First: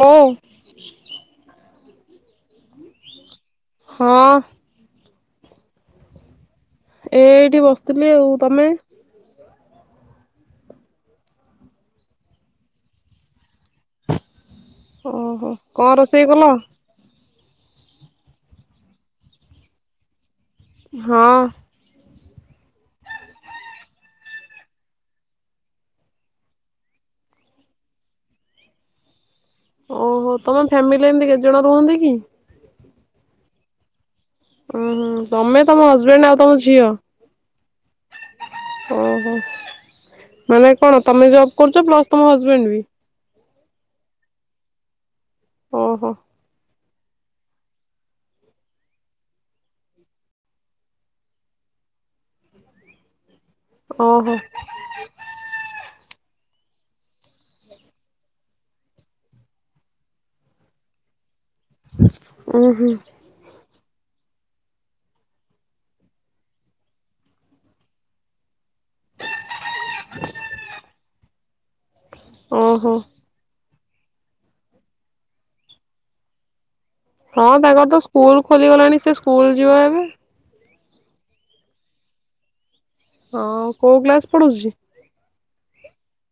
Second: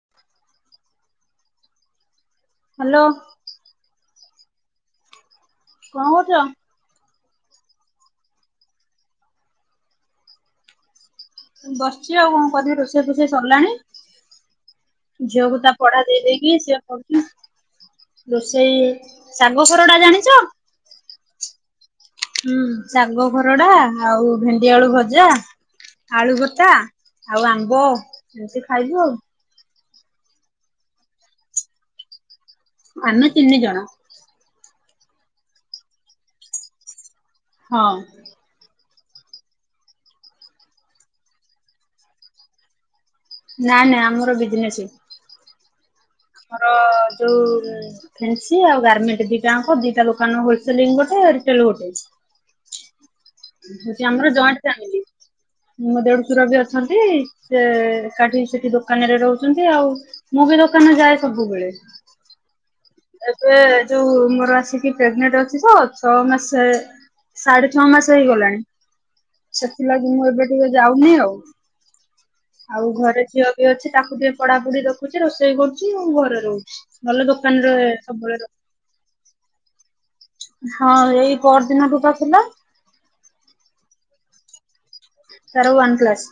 ହଁ ହାଲୋ ହଁ କଣ କରୁଛ? ଏ ଏଇଠି ବସିଥିଲି ଆଉ ତମେ ବସିଛି ଆଉ କଣ କରିବି ରୋଷେଇ ଫୋଷେଇ ସରିଲାଣି। ଓହୋ ଝିଅକୁ ତା କଣ ପଢା ଦେଇ ରୋଷେଇ କଲ? ଦେଇକି ସିଏ ପଢୁଛି। ରୋଷେଇ ଶାଗ ପରଟା ଜାଣିଛ? ହଁ। ହୁଁ ଶାଙ୍ଗ ପରଡା, ଆଉ ଭେଣ୍ଡିଆଳୁ ଭଜା, ଆଳୁ ଭତା, ଆଉ ଆମ୍ବ ଏମିତି ଖାଇବୁ ଆଉ। ଓହୋ ତମେ ଫ୍ୟାମିଲି ଏମତି କେତେ ଜଣ ରୁହନ୍ତି କି? ଆମେ ତିନି ଜଣ। ଉୁଁ ହୁଁ ତମେ, ତମ ହଜବେଣ୍ଡ, ଆଉ ତମ ଝିଅ। ହଁ। ଓହୋ ମାନେ କଣ ତମେ ଜବ୍ କରୁଛ ପ୍ଲସ ତମ ହଜବେଣ୍ଡ ବି। ନା ନାଇଁ ଆମର ବିଜନେସ। ଓହୋ ହଁ। ଯୋଉ ଫେନ୍ସି ଆଉ ଗାରମେଣ୍ଟ୍ ଦିଟାଙ୍କ ଦିଟା ଦୋକାନ, ହୋଲସେଲ୍ ଗୋଟେ ରିଟେଲ୍ ଗୋଟେ। ଆମର ଓହୋ ଜଏଣ୍ଟ ଫ୍ୟାମିଲି। ମୋ ଦେଢ ସୁର ବି [unintelligible] ସେ କାଠି ସେ ସେ ଦୋକାନରେ ରହୁଛନ୍ତି। ଆଉ ମୁଁ ବି ଦୋକାନ ଯାଏ। ସବୁବେଳେ ଉଁ ହୁଁ ଏବେ ଯୋଉ ମୋର ଆସିକି ପ୍ରେଗନେଣ୍ଟ ଅଛି ତ, ଛଅ ମାସେ ସାଢେ ଛଅ ମାସ ହେଇଗଲାଣି। ସେଥିଲାଗି ମୁଁ ଏବେ ଟିକେ ଯାଉନି ଆଉ। ଆଉ ଓହୋ ଘରେ ଝିଅ ବି ଅଛି। ତାଙ୍କୁ ଟିକେ ପଢା ପଡିି ଦେଖୁଚି, ରୋଷେଇ କରୁଛି, ଆଉ ଘରେ ରହୁଛି। ଭଲ ଦୋକାନ ଅଙ୍କର ତ ସ୍କୁଲ ଖୋଲିଗଲାଣି ସେ ସ୍କୁଲ ଯିବ ଏବେ ହଁ ଏଇ ପରଦିନ ଠୁ ବା ଥିଲା। ହୋଉ କୋଉ କ୍ଲାସ ପଢୁଛି? ତାର ୱାନ କ୍ଲାସ।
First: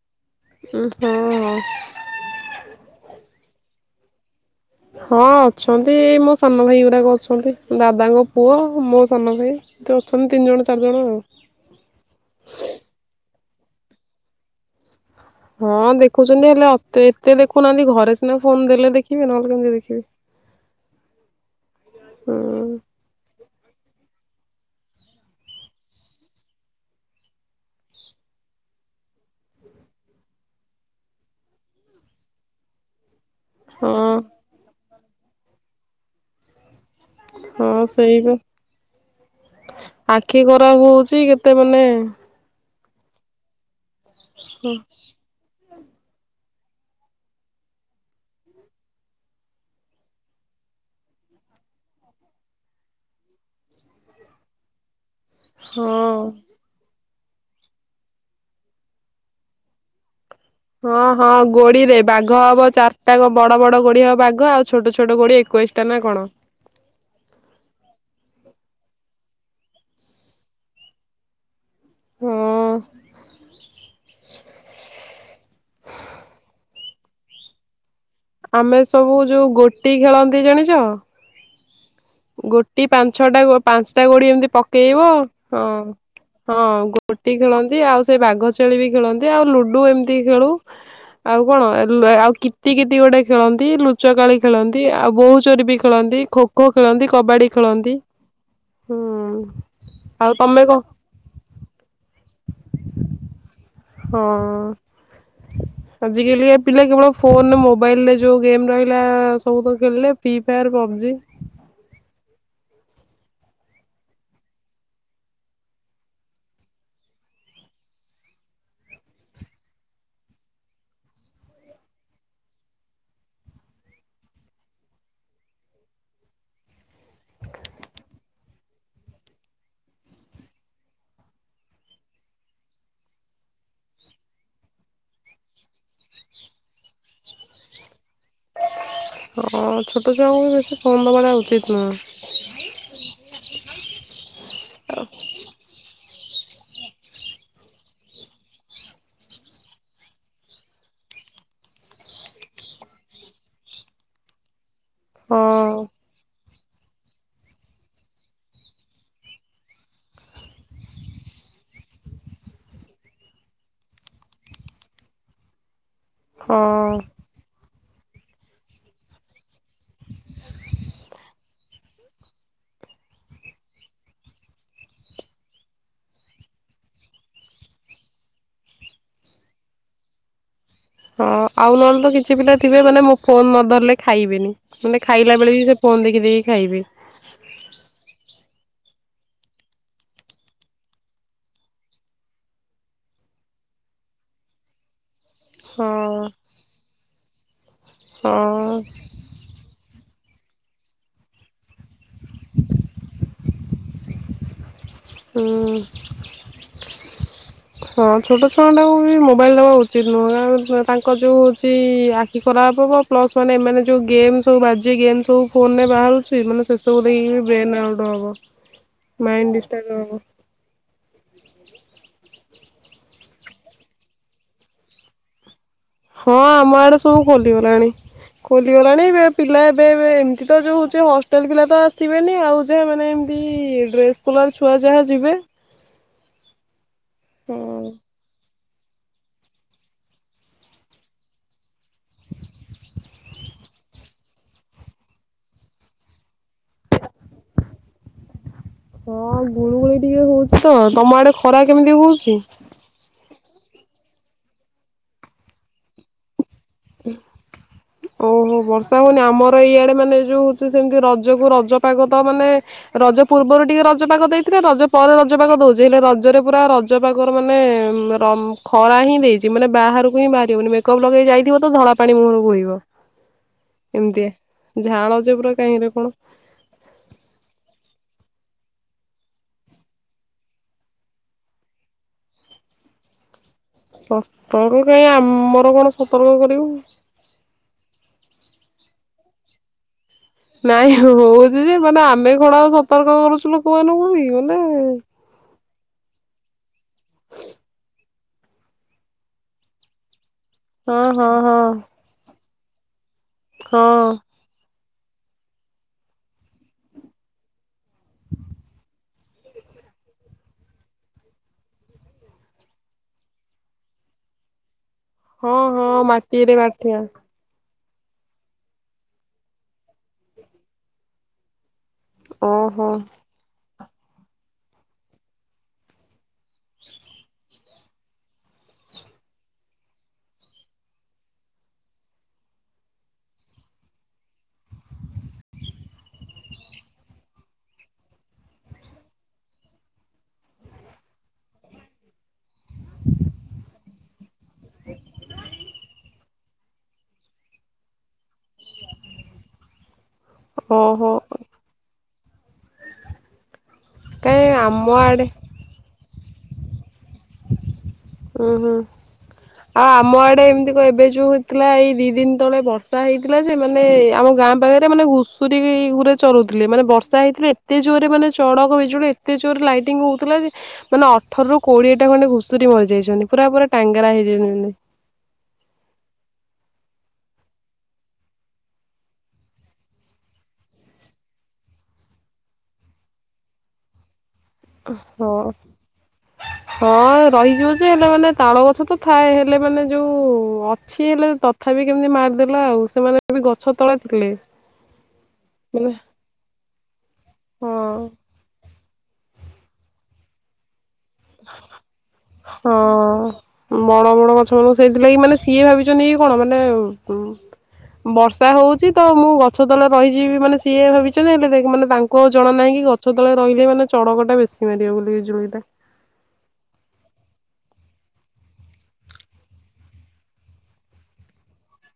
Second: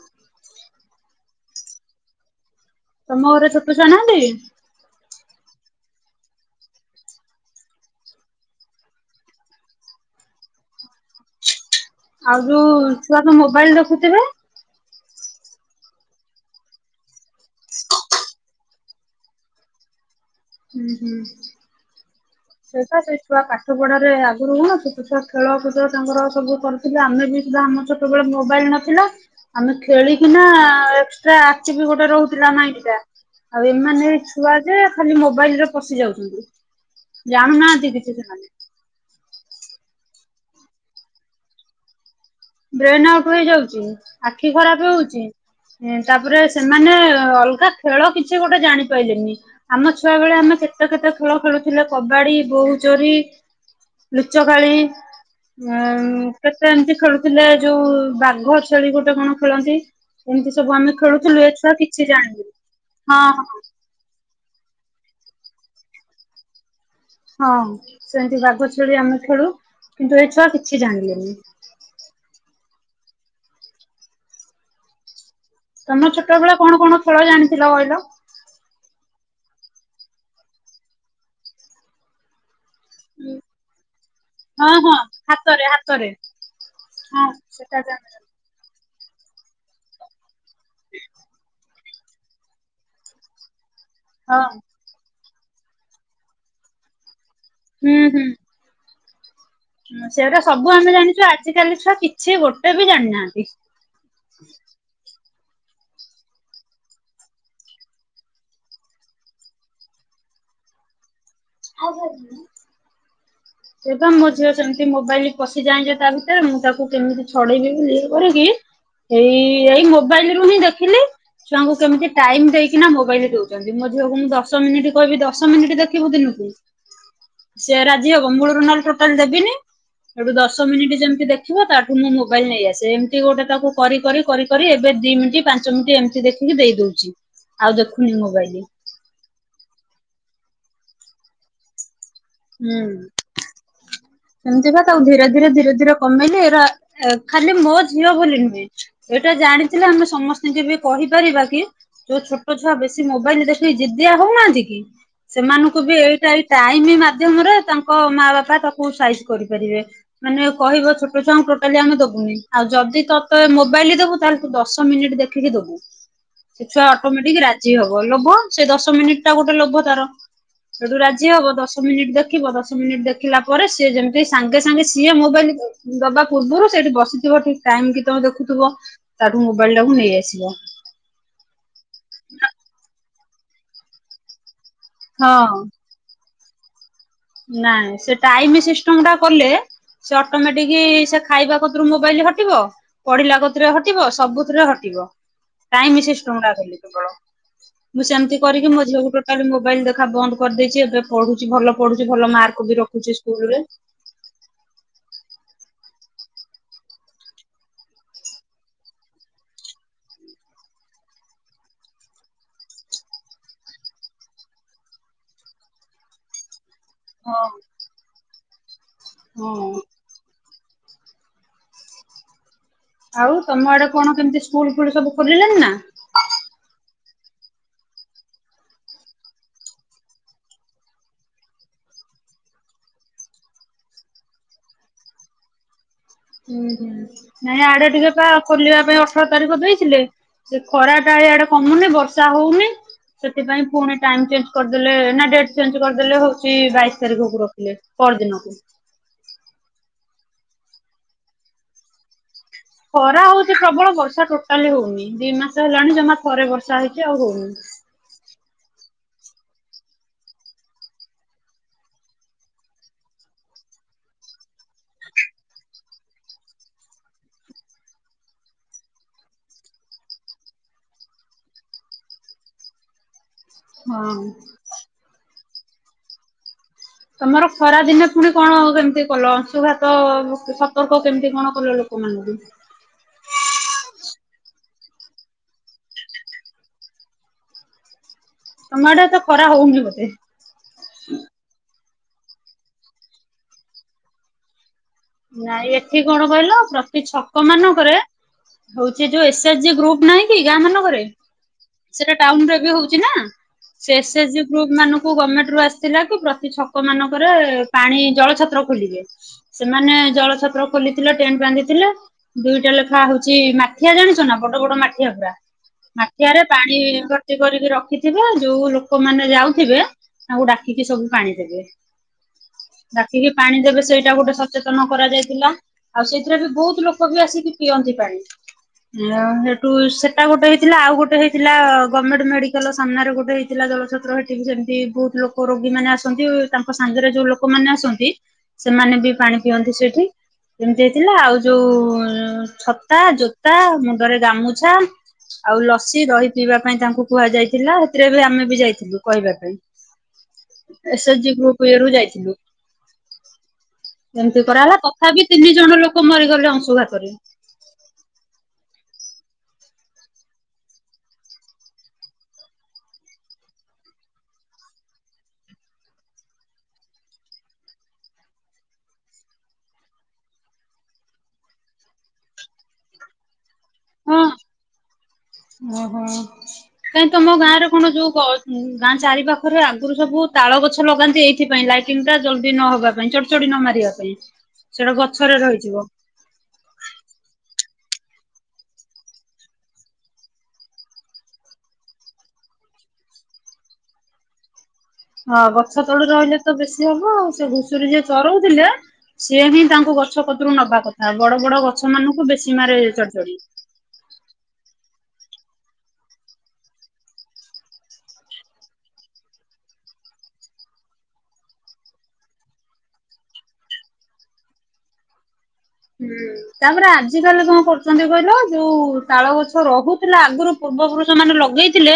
ଉ ହୁଁ ମୋର ଛୋଟ ଛୁଆ ନାହାନ୍ତି। ହଁ ଅଛନ୍ତି, ଏ ମୋ ସାନ ଭାଇ ଗୁଡାକ ଅଛନ୍ତି। ଦାଦାଙ୍କ ପୁଅ ମୋ ସାନ ଭାଇ ଏମିତି ଅଛନ୍ତି ତିନି ଜଣ ଚାରି ଜଣ ଆଉ। ଆଉ ଯୋଉ ଛୁଆ ତ ମୋବାଇଲ ରଖୁଥିବେ। ହଁ ଦେଖୁଛନ୍ତି ହେଲେତେ ଏତେ ଦେଖୁନାହାନ୍ତି ଘରେ ସିନା ଫୋନ ଦେଲେ ଦେଖିବି ନହେଲେ କେମିତି ଦେଖିବେ? ହୁଁ ସେଇଟା ସେଇ ଛୁଆ ପାଠ ପଢାରେ ଆଗରୁ ନା ଛୁଆ ଖେଳ କୁଦ ତାଙ୍କର ସବୁ କରିୁଥିଲେ ଆମେ ବି ହେଲେ ଆମ ଛୋଟବେଳେ ମୋବାଇଲ ନ ଆମେ ଖେଳିକିନା ଏକ୍ସଟ୍ରା ଆଖି ବି ଗୋଟେ ରହୁଥିଲା ନାଇଁକିଟା ଆଉ ଏମାନେ ହଁ ଛୁଆ ଯେ ଖାଲି ମୋବାଇଲରେ ପଶି ଯାଉଛନ୍ତି। ଜାଣୁ ହଁ ନାହାନ୍ତି କିଛି ସେଇବା ସେମାନେ ଆଖି ଖରାପ ହଉଚି କେତେ ମାନେ?? ବ୍ରେନ ଆଉଟ୍ ହେଇଯାଉଛି। ଆଖି ହଁ। ଖରାପ ହଉଚି। ତାପରେ ସେମାନେ ଅଲଗା ଖେଳ କିଛି ଗୋଟେ ଜାଣିପାଇଲେନି ଆମ ଛୁଆ ବେଳେ ଆମେ କେତେ କେତେ ଖେଳ ଖେଳୁଥିଲେ କବାଡି, ବୋହୁ ଚୋରି, ଲୁଚ କାଳି। ଆଉ କେତ ଏମ୍ ଥିଲେ ଯୋଉ ବାଘ ଛେଳି ଗୋଟେ କଣ ଖେଳନ୍ତି। ଏମିତି ସବୁ ଆମେ ହଁ ହଁ ଖେଳୁଥିଲୁ ଏ ଛୁଆ ଗୋଡି ରେ କିଛି ବାଘ ଜାଣିବେନି ହବ ଚାରିଟା ହଁ ବଡ ହଁ। ବଡ ଗୋଡି ହବ ବାଘ ଆଉ ଛୋଟ ଛୋଟ ଛୋଟ କୋଡି ଏକୋଇଶି ଟା ନା କଣ? ହଁ ସେମିତି, ବାଘ ଛେଳି ଆମେ ଖେଳୁ କିନ୍ତୁ ଏ ଛୁଆ କିଛି ଜାଣିଲେନି। ହୁଁ ତମ ଛୋଟବେଳେ କଣ କଣ ଜାଣିଥିଲ କହିଲ? ଆମେ ସବୁ ଯୋଉ ଗୋଟି ଖେଳନ୍ତି ଜାଣିଚ? ଗୋ ଗୋଟି ପାଞ୍ଚଛଟା ପାଞ୍ଚଟା ଗୋଡି ଏମିତି ହଁ ହଁ ପକେଇବ ହଁ ହାତରେ ହାତରେ ହଁ ହଁ ଗୋଟି ସେଟା ଖେଳନ୍ତି ଆଉ ସେ ଜାଣିଚି। ବାଘ ଛେଳି ବି ଖେଳନ୍ତି ଆଉ ଲୁଡୁ ଏମିତି ଖେଳୁ। ଆଉ କଣ ଆଉ କୀତି ନାଁକିତି ଗୋଟେ ଖେଳନ୍ତି ଲୁ ଲୁଚକାଳି ହଁ ଖେଳନ୍ତି ଆଉ ବହୁ ଚୋରି ବି ଖେଳନ୍ତି ଖୋ ଖୋ। ଖେଳନ୍ତି କବାଡ଼ି। ହୁଁ ହୁଁ। ହୁଁ। ହଁ ଆଉ ସେଇଟା ତମେ ସବୁ କଣ ଆମେ ଜାଣିଚୁ ଆଜିିକାଲି ଛୁଆ କିଛି ଗୋଟେ ବି ଜାଣିନାହାନ୍ତି। ହଁ। ଆଜିକାଲି ପିଲା କେବଳ ଫୋନ ମୋବାଇଲରେ ଯୋଉ ଗେମ ରହିଲା ସବୁ ତ ଖେଳିଲେ ଫାୟାର ପବଜି। [inaudible] ଏବେ ମୋ ଝିଅ ସେମିତି ମୋବାଇଲ ପଶି ଯାଏଯେ ତା ଭିତରେ ମୁଁ ତାକୁ କେମିତି ଛଡେଇବି ବୋଲି ଇଏ କରିକି ଏଇ ଏଇ ମୋବାଇଲ ରୁ ହିଁ ଦେଖିଲି ଛୁଆଙ୍କୁ କେମିତି ଟାଇମ ଦେଇକିନା ମୋବାଇଲରେ ଦଉଛନ୍ତି ମୋ ଝିଅକୁ ମୁଁ ଦଶ ମିନିଟ କହିବି ଦଶ ମିନିଟ ଦେଖିବୁ ଦିନକୁ ସେ ରାଜି ହବ। ନହେଲେ ଟୋଟାଲ ଦେବିନି ସେଠୁ ଦଶ ମିନିଟ୍ ଯେମିତି ଦେଖିବ ତାଠୁ ମୁଁ ମୋବାଇଲ ନେଇ ଆସେ ଏମତି ଗୋଟେ ତାକୁ କରି କରି କରି କରି ଏବେ ଦି ମିନିଟ ପାଞ୍ଚ ମିନିଟ ଏମିତି ଦେଖିକି ଦେଇ ଦଉଛି ଆଉ ଦେଖ ହଁ ଛୋଟ ଛୋଟ ବେଶୀ ଫୋନ ଦବାଟା ଉଚିତ ନୁହେଁ। ହୁଁ ସେମିତିକା ତାକୁ ଧୀରେ ଧୀରେ ଧୀରେ ଧୀରେ କମେଇଲେ ଏରା ଖାଲି ମୋ ଝିଅ ବୋଲି ନୁହେଁ ଏଇଟା ଜାଣିଥିଲେ ଆମେ ସମସ୍ତିଙ୍କି ବି କହିପାରିବା କି ଯୋଉ ଛୋଟ ଛୁଆ ବେଶୀ ମୋବାଇଲର ଦେଖିକି ଜିଦିଆ ହଉନାହାନ୍ତି କି ହଁ ସେମାନଙ୍କୁ ବି ଏଇଟା ଟାଇମ ମା ମାଧ୍ୟମରେ ତାଙ୍କ ମା ବାପା ତାକୁ ସାଇଜ କରିପାରିବେ ମାନେ କହିବ ଛୋଟ ଛୁଆଙ୍କୁ ଟୋଟାଲି ଆମେ ଦବୁନି ଆଉ ଯଦି ତୋତେ ମୋବାଇଲ ଦେବୁ ତାହେଲେ ତୁ ଦଶ ମିନିଟ ଦେଖିକି ଦେବୁ। ସେ ଛୁଆ ହଁ। ଅଟୋମେଟିକ ରା ଲୋଭ ସେ ଦଶ ମିନିଟ୍ ଟା ଗୋଟେ ଲୋଭ ତାର। ସେଠୁ ରାଜି ହବତ ଦଶ ମିନିଟ ଦେଖିବ ଦଶ ମିନିଟ ଦେଖିଲା ପରେ ସିଏ ଯେମିତି ସାଙ୍ଗେ ସାଙ୍ଗେ ସିଏ ମୋବାଇଲ ଦବା ପୂର୍ବରୁ ସେଠି ବସିଥିବ ଠିକ ଟାଇମ କି ତେମେ ଦେଖୁଥିବ ତାଠୁ ମୋବାଇଲ ତମେ ନେଇ ଆସିବ। ହଁ ଆଉ ନହେ କିଛି ପିଲା ଥିବେ ମାନେ ମୁ ଫୋନ୍ ନ ଧରିଲେ ଖାଇବେନି। ମାନେ ଖାଇଲା ବେଳେ ହଁ ବି ସେ ଫୋନ ଦେଖି ଦେଖି ଖାଇବେ। ନାଇଁ ସେ ଟାଇମିସ୍ ସିଷ୍ଟମ ଟା କଲେ ସେ ଅଟୋମେଟିକ ସେ ଖାଇବା କତରୁ ମୋବାଇଲ ହଟିବ ପଢିଲା କତୁରେ ହଟିବ ସବୁଥିରେ ହଟିବ। ହଁ ଟାଇମି ସିଷ୍ଟମ୍ ଟା ଖାଲି କେବଳ ମୁଁ ସେମିତ କରିକି ହଁ। ମୋ ଝିଅକୁ ଟୋଟାଲ ମୋବାଇଲ ଦେ ଦେଖା ବନ୍ଦ କରିଦେଇଚି ଏବେ ପଢୁଛି ଭଲ ପଢୁଚି ଭଲ ମାର୍କ ବି ରଖୁଚି ସ୍କୁଲରେ। ହୁଁଉଁ ହଁ ଛୋଟ ଛୁଅଟାଙ୍କୁ ବି ମୋବାଇଲ୍ ଦବା ଉଚିତ ନୁହଁ କାରଣ ତାଙ୍କ ଯେଉ ହେଉଚି ଆଖି ଖରାପ ହବ ପ୍ଲସ୍ ମାନେ ଏମାନେ ଯେଉଁ ଗେମ୍ ସବୁ ବାଯ୍ୟ ଗେମ୍ ସବୁ ଫୋନ୍ ରେ ବାହାରୁଚି ମାନେ ଶେଷକୁ ଦେଇକିବି ହଁ ବେନ୍ ଆଉଟ୍ ହବ। ମାଇଣ୍ଡ ହଁ ଡିଷ୍ଟର୍ବ ହେବ। ଆଉ ତମ ଆଡେ କଣ କେମତି ସ୍କୁଲ ଫୁଲ ସବୁ ଖୋଲିଲାନଣି ନା? ହଁ ଆମ ଆଡେ ସ୍କୁ ସବୁ ଖୋଲିଗଲାଣି ଖୋଲିଗଲାଣି ଏବେ ପିଲା ଏବେଏବେ ଏମତି ତ ଯେଉ ହେଉଚି ହଷ୍ଟେଲ ପିଲା ତ ଆସିବେନି ଆଉ ଯା ମାନେ ଏମିତି ଡେ ସ୍କୋଲାର୍ ର ଛୁଆ ଯାହା ଯିବେ। ହୁଁ ହୁଁ। ନାଇଁ ଆଡ ହୁଁ ଟିକେ ପା ଖୋଲିବା ପାଇଁ ଅଠର ତାରିଖ ଦେଇଥିଲେ ସେ ଖରା ଟା ଏଇଆଡେ କମୁନି ବର୍ଷା ହଉନି ସେଥିପାଇଁ ପୁଣି ଟାଇମ ଚେଞ୍ଜ କରିଦେଲେ ନା ଡେଟ୍ ଚେଞ୍ଜ କରିଦେଲେ ହଉ ଚି ବାଇଶ ତାରିଖ କୁ ରଖିଲେ ପର ଦିନକୁ। ହଁ ଗୁଳୁଗୁଳି ଟିକେ ହଉଚି ତମ ଆଡେ ଖରା କେମିତି ହଉଚି? ଖରା ହଉଚି ପ୍ରବଳ ବର୍ଷା ଟୋଟାଲି ହଉନି ଦି ମାସ ହେଲାଣି ଜମା ଥରେ ବର୍ଷା ଚାହିକି ଆଉ ହଉନି । ଓହୋ ବର୍ଷା ହଉନି ଆମର ଏଇଆଡେ ମାନେ ଯୋଉ ହଉଚି ସେମତି ରଜକୁ ରଜପାଗ ତ ମାନେ ରଜ ପୂର୍ବରୁ ଟିକେ ରଜପାଗ ଦେଇଥିଲେ ରଜ ପରେ ରଜପାଗ ଦଉଚି ହେଲେ ରଜରେ ପୁରା ରଜ ପାଗର ମାନେ ରମ୍-ଖରା ହିଁ ଦେଇଚି ମାନେ ବାହାରକୁ ହିଁ ବାହାରି ହଉନି ମେକଅପ୍ ଲଗେଇ ଯାଇଥିବ ତ ତ ଧଳା ପାଣି ମୁହଁରୁ ବୋହିବ। ହଁ। ଏମତିଆ ଝାଳ ଯେ ପୁରା କାହିଁରେ କଣ। ତମର ଖରା ଦିନେ ପୁଣି କଣ କେମତି କଲ ଅଂଶୁଘାତଅ ସତର୍କ କେମତି କଣ କଲ ଲୋକମାନଙ୍କୁ? ସତର୍କ କାଇଁ ଆମର କଣ ସତର୍କ କରିବୁ। ତମ ଆଡେ ଏତେ ଖରା ହଉନି ବୋଧେ। ନାଇଁ ହଉଚି ଯେ ମାନେ ଆମେ କଣ ଆଉ ସତର୍କ କରୁଚୁ ଲୋକମାନଙ୍କୁ କି ମାନେଏ। ନାଇଁ ଏଠି କଣ କହିଲ ପ୍ରତି ଛକ ମାନଙ୍କରେ ହଉଚି ଯୋଉ ଏସ ଏଚଜିି ଗ୍ରୁପ ନାହିଁ କି ଗାଁ ହଁ ମାନଙ୍କରେ ହଁ ହଁ ସେଟା ଟାଉନରେ ପିହୁ। ଚି ନା ସେ ହଁ ଏସ୍ ଏଚଜି ଗ୍ରୁପ୍ ମାନଙ୍କୁ ତୁ ଗମେଣ୍ଟ ରୁ ଆସିତିଲା କି ପ୍ରତି ଛକ ମାନଙ୍କରେ ପାଣି ଜଳ ଛତ୍ର ଖୋଲିବେ । ସେମାନେ ଜଳ ଛତ୍ର ଖୋଲିଥିଲେ ଟେଣ୍ଟ ବାନ୍ଧିଥିଲେ ଦୁଇଟା ଲେଖା ହଉଛି ମାଠିଆ ଜାଣିଛ ନା ବଡ ବଡ ମା ଟି ମାିଆ ପା ହଁ ହଁ ମାଠିଆରେ ମାଟିରେ ପାଣି ମାଠିଆ ଭର୍ତି କରିକି ର କ କିଚିଵା ଯୋଉ ଲୋକମାନେ ଯାଉଥିବେ ତାଙ୍କୁ ଡାକିକି ସବୁ ପାଣି ଦେବେ। ଓହୋ ଡାକି କି ପାଣି ଦେବେ। ସେଇଟା ଗୋଟେ ଚେତନ କରାଯାଇଥିଲା ଆଉ ସେ ବି ବହୁତ ଲୋକ ବି ଆସିକି ପିଅନ୍ତି ପାଣି ଇଅ ସେଠୁ ସେଟା ଗୋଟେ ହେଇଥିଲା ଆଉ ଗୋଟେ ହେଇଥିଲା ଗଭର୍ଣ୍ଣମେଣ୍ଟ ମେଡିକାଲ ସାମ୍ନାରେ ଗୋଟେ ହେଇଥିଲା ଜଳଛତ୍ର ହେଠିକ ସେମିତି ବହୁତ ଲୋକ ରୋଗୀ ମାନେ ଆସନ୍ତି ତାଙ୍କ ସାଙ୍ଗରେ ଯୋଉ ଲୋକମାନେ ଆସନ୍ତି ସେମାନେ ବି ପାଣି ପିଅନ୍ତି ସେଠି ଏମିତି ଥିଲା ଆଉ ଯୋଉ ଛତା ଜୋତା ମୁଣ୍ଡରେ ଗାମୁଛା ଆଉ ଲସି ଦହି ପିଇବା ପାଇଁ ତାଙ୍କୁ କୁହାଯାଇଥିଲା । ଆମେ ବି ଯାଇଥିଲୁ କହିବା ପାଇଁ ଓହୋ ଏସେଜି ଗ୍ରୁପ ଇରୁ ଯାଇଥିଲୁ। ଏମତି କାଇଁ କରାଗଲା ଆମ ତଥାବି ଆଡେ ତିନି ଜଣ ଲୋକ । ମରିଗଲେ ଅଂଶୁଘାତ ରେ । ହଁ ଆଉ ଆମ ଆଡେ ଏମିତି କ ଏବେ ଯୋଉ ହେଇଥିଲା ଏଇ ଦି ଦିନ ତଳେ ବର୍ଷା ହେଇଥିଲା ଯେ ମାନେ ଆମ ଗାଁ ପାଖରେ ମାନେ ଘୁଷୁରୀରେ ଚରୁୁଥିଲେ ମାନେ ବର୍ଷା ହେଇଥିଲେ ଏତେ ଜୋରରେ ମାନେ ଚଡକ ବିଜୁଳି ଏତେ ଜୋରରେ ଲାଇଟିଙ୍ଗ ହଉଥିଲା ଯେ ମାନେ ଅଠରରୁ କୋଡିଏ ଟା ଖଣ୍ଡେ ଘୁଷୁରୀ ମରି ଯାଇଚ ନ୍ତି ପୁରା ପୁରି ଟାଙ୍ଗରା ହଁ। ହେଇଯାଉ ଚନ୍ତି। କାହିଁ ତ ମ ଗାଁ ରେ କଣ ଯୋଉ ଗାଁ ଚାରି ପାଖରେ ଆଗରୁ ସବୁ ତାଳ ଗଛ ଲଗାନ୍ତି ଏଇଥିପାଇ ଲାଇଟିଙ୍ଗ ଟା ଜଲଦି ନହବା ପାଇଁ ଚଡଚଡି ନ ମାରିବା ପାଇଁ। ସେଟା ହଁ ଗଛରେ ଅ ରହିଯିବ। ହଁ ରହିଯିବ । ଯେ ହେଲେ ମାନେ ତାଳ ଗଛ ତ ଥାଏ ହେଲେ ମାନେ ଯୋଉ ଅଛି ହେଲେ ତଥାପି ହଁ ଗଛ ମାନେ ତଳୁ ରହିଲେ ତ ବେଶୀ ହବ ଉ ସେ ହଁ ଘୁଷୁରୀ ଯିଏ ଚରଉଥିଲେ। ସିଏ ହିଁ ତାଙ୍କୁ ଗଛ କତରୁ ନବା । ଆ ବଡ ବଡ ଗଛ ମାନଙ୍କୁ ବେଶୀ ମାରେ ହଁ ଚଢଚଡି। ବଡ ବଡ ଗଛ ଅ ମୁ ସେଇଥିଲାଗି ମାନେ ସିଏ ଭାବିଛନ୍ତି କି କଣ ମାନେ ଉଁ ବର୍ଷା ହଉଛି ତ ମୁଁ ଗଛ ତଳେ ରହିଯିବି ମାନେ ସିଏ ଭାବିଛନ୍ତି ହେଲେ ଦେ ମାନେ ତାଙ୍କୁ ଉ ଜଣା ନାହିଁ କି ଗଛ ତଳେ ରହିଲେ ମାନେ ଚଡକ ଟା ବେଶୀ ମାରିବ ବୋଲି ବିଜୁଳି । ହୁଁ ତାପରେ ଆଜିକାଲି କଣ କରୁଛନ୍ତି କହିଲ ଯୋଉ ତାଳ ଗଛ ରହୁଥିଲା ଆଗରୁ ପୂର୍ବପୁରୁଷ ମାନେ ଲଗେଇଥିଲେ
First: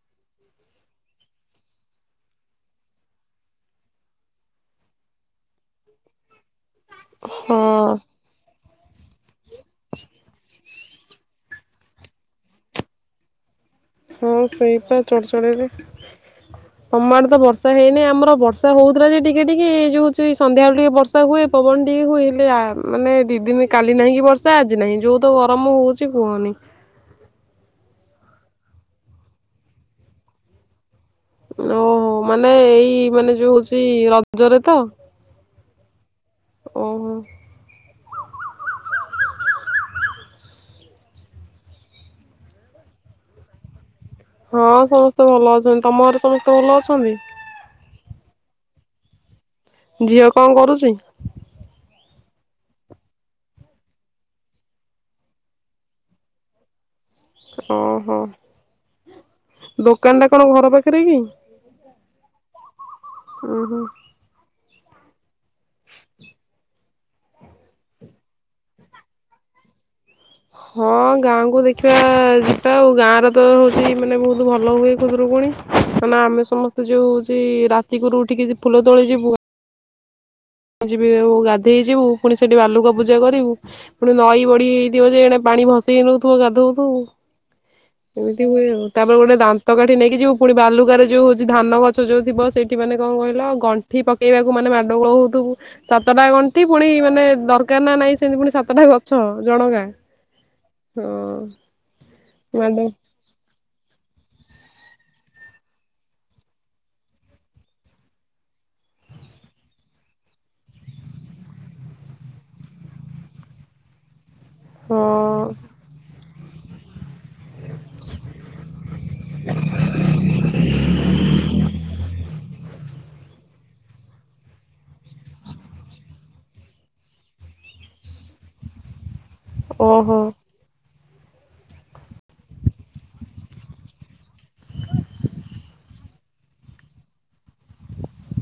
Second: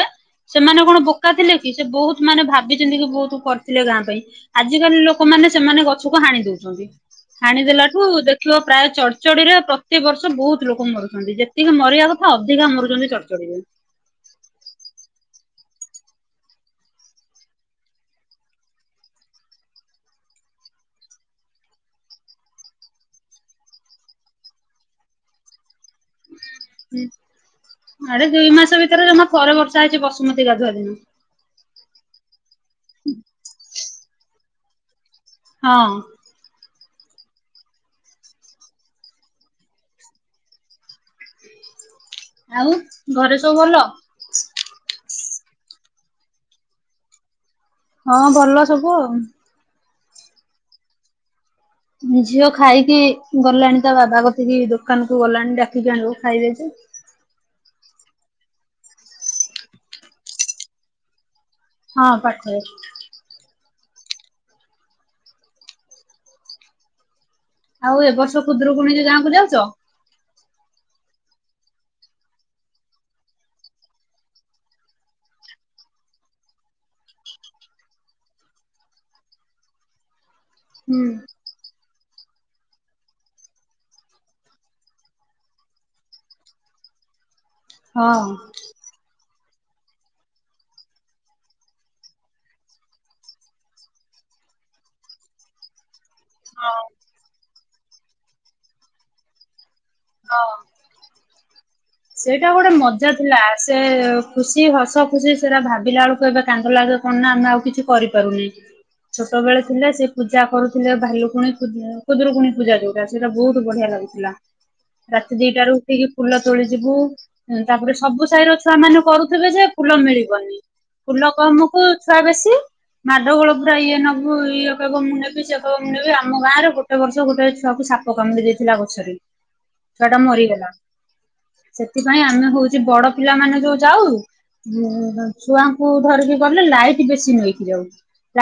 ସେମାନେ କଣ ବୋକା ଥିଲେ କି ସେ ବହୁତ ମାନେ ଭାବିଛନ୍ତି କି ବହୁତ କରିଥିଲେ ଗାଁ ପାଇଁ କି ଆଜିକାଲି ଲୋକମାନେ ସେମାନେ ଗଛକୁ ହାଣି ଦଉଛନ୍ତି। ହଁ ହାଣିଦେଲାଠୁ ଦେ ପ୍ରାୟ ଚଢଚଡିରେ ପ୍ରତିବର୍ଷ ବହୁତ ଲୋକ ମରୁଛନ୍ତି ଯେତିକି ମରିବା କଥା ଅଧିକା ମରୁଚନ୍ତି ଚଡଚଡିରେ। ହଁ ସେଇଟା ଚଡଚଡି ରେ ତମ ଆଡେ ତ ବର୍ଷା ହେଇନି ଆମର ବର୍ଷା ହଉଥିଲା ଯେ ଟିକେ ଟିକେ ଏଇ ଯୋଉ ହଉଛି ସନ୍ଧ୍ୟାବେଳ ଟିକେ ବର୍ଷା ହୁଏ ପବନ ଟିକେ ହୁଏ ହେଲେ ମାନେ ଦି ଦିନ କାଲି ନାହିଁ କି ବର୍ଷା ଆଜି ନାହିଁ ଯୋଉ ତ ଗରମ ହଉଚି କୁହନି । ହୁଁ ଆରେ ଦୁଇ ମାସ ଭିତରେ ଜମା ଥରେ ବର୍ଷା ହେଇଚି ବସୁମତୀ ଗାଧୁଆ ରୁ । ଲୋ ମା ନା ଏଇ ମାନେ ଯୋଉ । ଏଇ ରଜରେ ତ। ହଁ । ଓ ହୋ। ଆଉ ଘରେ ସବୁ ଭଲ । ହଁ ସମସ୍ତେ ଭଲ ଅଛନ୍ତି ତମ ଘରେ ସମସ୍ତେ ଭଲ ଅଛନ୍ତି। ହଁ ଭଲ ସବୁ ଆଉ। ଝିଅ କଣ କରୁଛି? ଝିଅ ଖାଇକି ଗଲାଣି ତା ବାବା କତିକି ଦୋକାନକୁୁ ଗଲାଣି ଡାକିକି ଆଣିବୁ ଖାଇବେ ଯେ ଓହୋ ଦୋକାନ ଟା କଣ ଘର ପାଖରେ କି? ହଁ ପାଖରେ। ଉୁଁ ଖାଲି ଆଉ ଏ ବର୍ଷ ଖୁଦୁରୁକୁଣୀରେ ଗାଁକୁ ଯାଉଛ? ହଁ ଗାଁକୁ ଦେଖିବା ଯିବା ଆଉ ଗାଁରେ ତ ହଉଛି ମାନେ ବହୁତ ଭଲ ହୁଏ ଖୁଦୁରୁକୁଣୀ ମାନେ ଆମେ ସମସ୍ତେ ଯୋଉ ହଉଛି ରାତିକିରୁ ଉଠିକି ଫୁଲ ତୋଳି ଯିବୁ ହୁଁ। ଯିବେ [unintelligible] ଗାଧେଇ ଯିବୁ ପୁଣି ସେଠି ବାଲୁକା ପୂଜା କରିବୁ ପୁଣି ନଈ ବଢି ହେଇଥିବ ଯେ ଏେ ପାଣି ଭସେଇ ହେଇ ନଉଥିବ ଗାଧଉଥିବୁ ହଁ ଏମିତି ହୁଏ ତାପରେ ଗୋଟେ ଦା ତକାଠି ନେଇକି ଯିବୁ ପୁଣି ବାଲୁକାରେ ଯୋଉ ହଉଛି ଧାନ ଗଛ ଯଉ ଥିବ ସେଇଠି ମାନେ କଣ କହିଲ ଗଣ୍ଠିପକେଇବାକୁ ମାନେ ମାଡ଼ଗୋଳ ହଉ [unintelligible] ସ ଟା ଗଣ୍ଠି ପୁଣି ମାନେ ଦରକାର ଙ୍କା ନା ନାଇଁ ସେମିତି ପୁଣି ସାତଟା ଗଛ ଜଣକା ହଁ। କା ହଁ ସେଇଟା ଗୋଟେ ମାଡ ମଜା ଥିଲା ସେ ଖୁସି ହସ ଖୁସି ସେଟା ଭାବିଲା ବେଳକୁ ଏବେ କାନ୍ଦ ଲାଗେ କଣ ନା ଆମେ ଆଉ କିଛି କରିପାରୁନେ ଛୋଟ ବେଳେ ଥିଲା ସେ ପୂଜା କରୁଥିଲେ ଭାଲୁକୁଣି ଖୁଦୁରୁକୁଣୀ ପୂଜା ଯୋଉଟା ସେଇଟା ବହୁତ ବଢି଼ଆ ଲାଗୁଥିଲା। ରାତି ହଁ। ଦିଟା ରୁ ଉଠିକି ଫୁଲ ତୋଳି ଯିବୁ ତାପରେ ସବୁ ସାହିର ଛୁଆ ମାନେ କରୁଥିବେ ଯେ ଫୁଲ ମିଳିବନି ଫୁଲ କମକୁ ଛୁଆ ବେଶୀ ମାଡ଼ଗୋଳ ପୁରା ଇଏ ନେବୁ ଇଏ କହିବ ମୁଁ ନେବି ସିଏ କହିବ ମୁଁ ନେବି ଆମ ଗାଁରେ ଗୋଟେ ବର୍ଷ ଗୋଟେ ଛୁଆକୁ ସାପ କାମୁଡି ଦେଇଥିଲା ଗଛରେ ଓହୋ ଆଟା ମରି ଗଲା। ସେଥିପାଇଁ ଆମେ ହଉଛି ବଡ ପିଲାମାନେ ଯୋଉ ଯାଉ ଛୁଆଙ୍କୁ ଧରିକି ଗଲେ ଲାଇଟ୍ ବେଶୀ ନେଇକି ଯାଉ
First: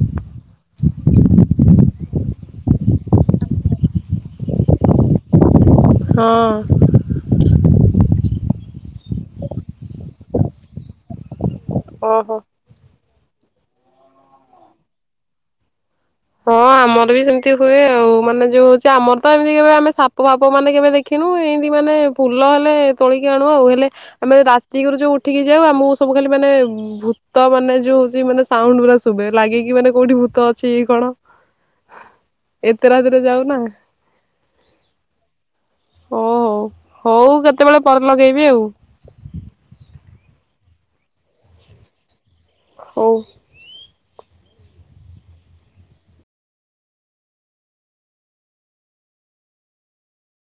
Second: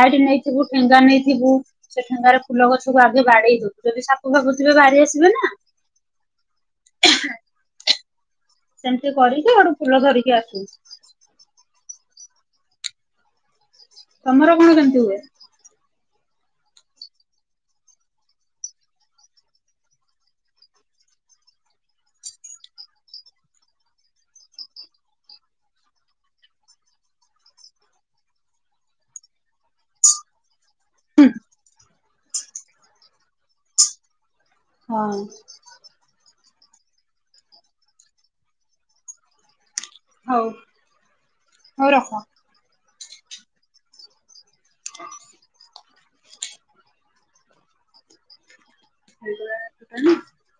ଲାଇଟ୍ ନେଇଥିବୁ ଠେଙ୍ଗା ନେଇଥିବୁ ସେ ଠେଙ୍ଗାରେ ଫୁଲ ଗଛକୁ ଆଗେ ବାଡେଇଦଉ ଯଦି ସାପ ଫାପ ଥିବେ ବାହାରି ଆସିବେ ନା। ହଁ ସେମିତି କରିକି ହେଠୁ ଫୁଲ ଧରିକି ଆସୁ। ଓହୋ ତମର କଣ କେମିତି ହୁଏ? ହଁ ଆମର ବି ସେମିତି ହୁଏ ଆଉ ମାନେ ଯୋଉ ହଉଛି ଆମର ତ ଏମିତି କେ ଆମେ ସାପ ଫାପ ମାନେ କେବେ ଦେଖିନୁ ଏମତି ମାନେ ଫୁଲ ହେଲେ ତୋଳିକି ଆଣୁ ଆଉ ହେଲେ ଆମେ ରାତିକିରୁ ଯୋଉ ଉଠିକି ଯାଉ ଆମକୁ ସବୁ ଖାଲି ମାନେ ଭୂତ ମାନେ ଯୋଉ ହଉଛି ମାନେ ସାଉଣ୍ଡ୍ ପୁରା ଶୁଭେ ଲାଗିକି ମାନେ କୋଉଠି ଭୂତ ଅଛି କଣ। ହୁଁ ଏତେ ରାତିରେ ଯାଉ ନା ହଁ ଓ ହଉ ହଉ କେତେବେଳେ ପରେ ଲଗେଇବି ଆଉ। ହଉ ହଉ ରଖ। ହଉ ଖାଲି [unintelligible]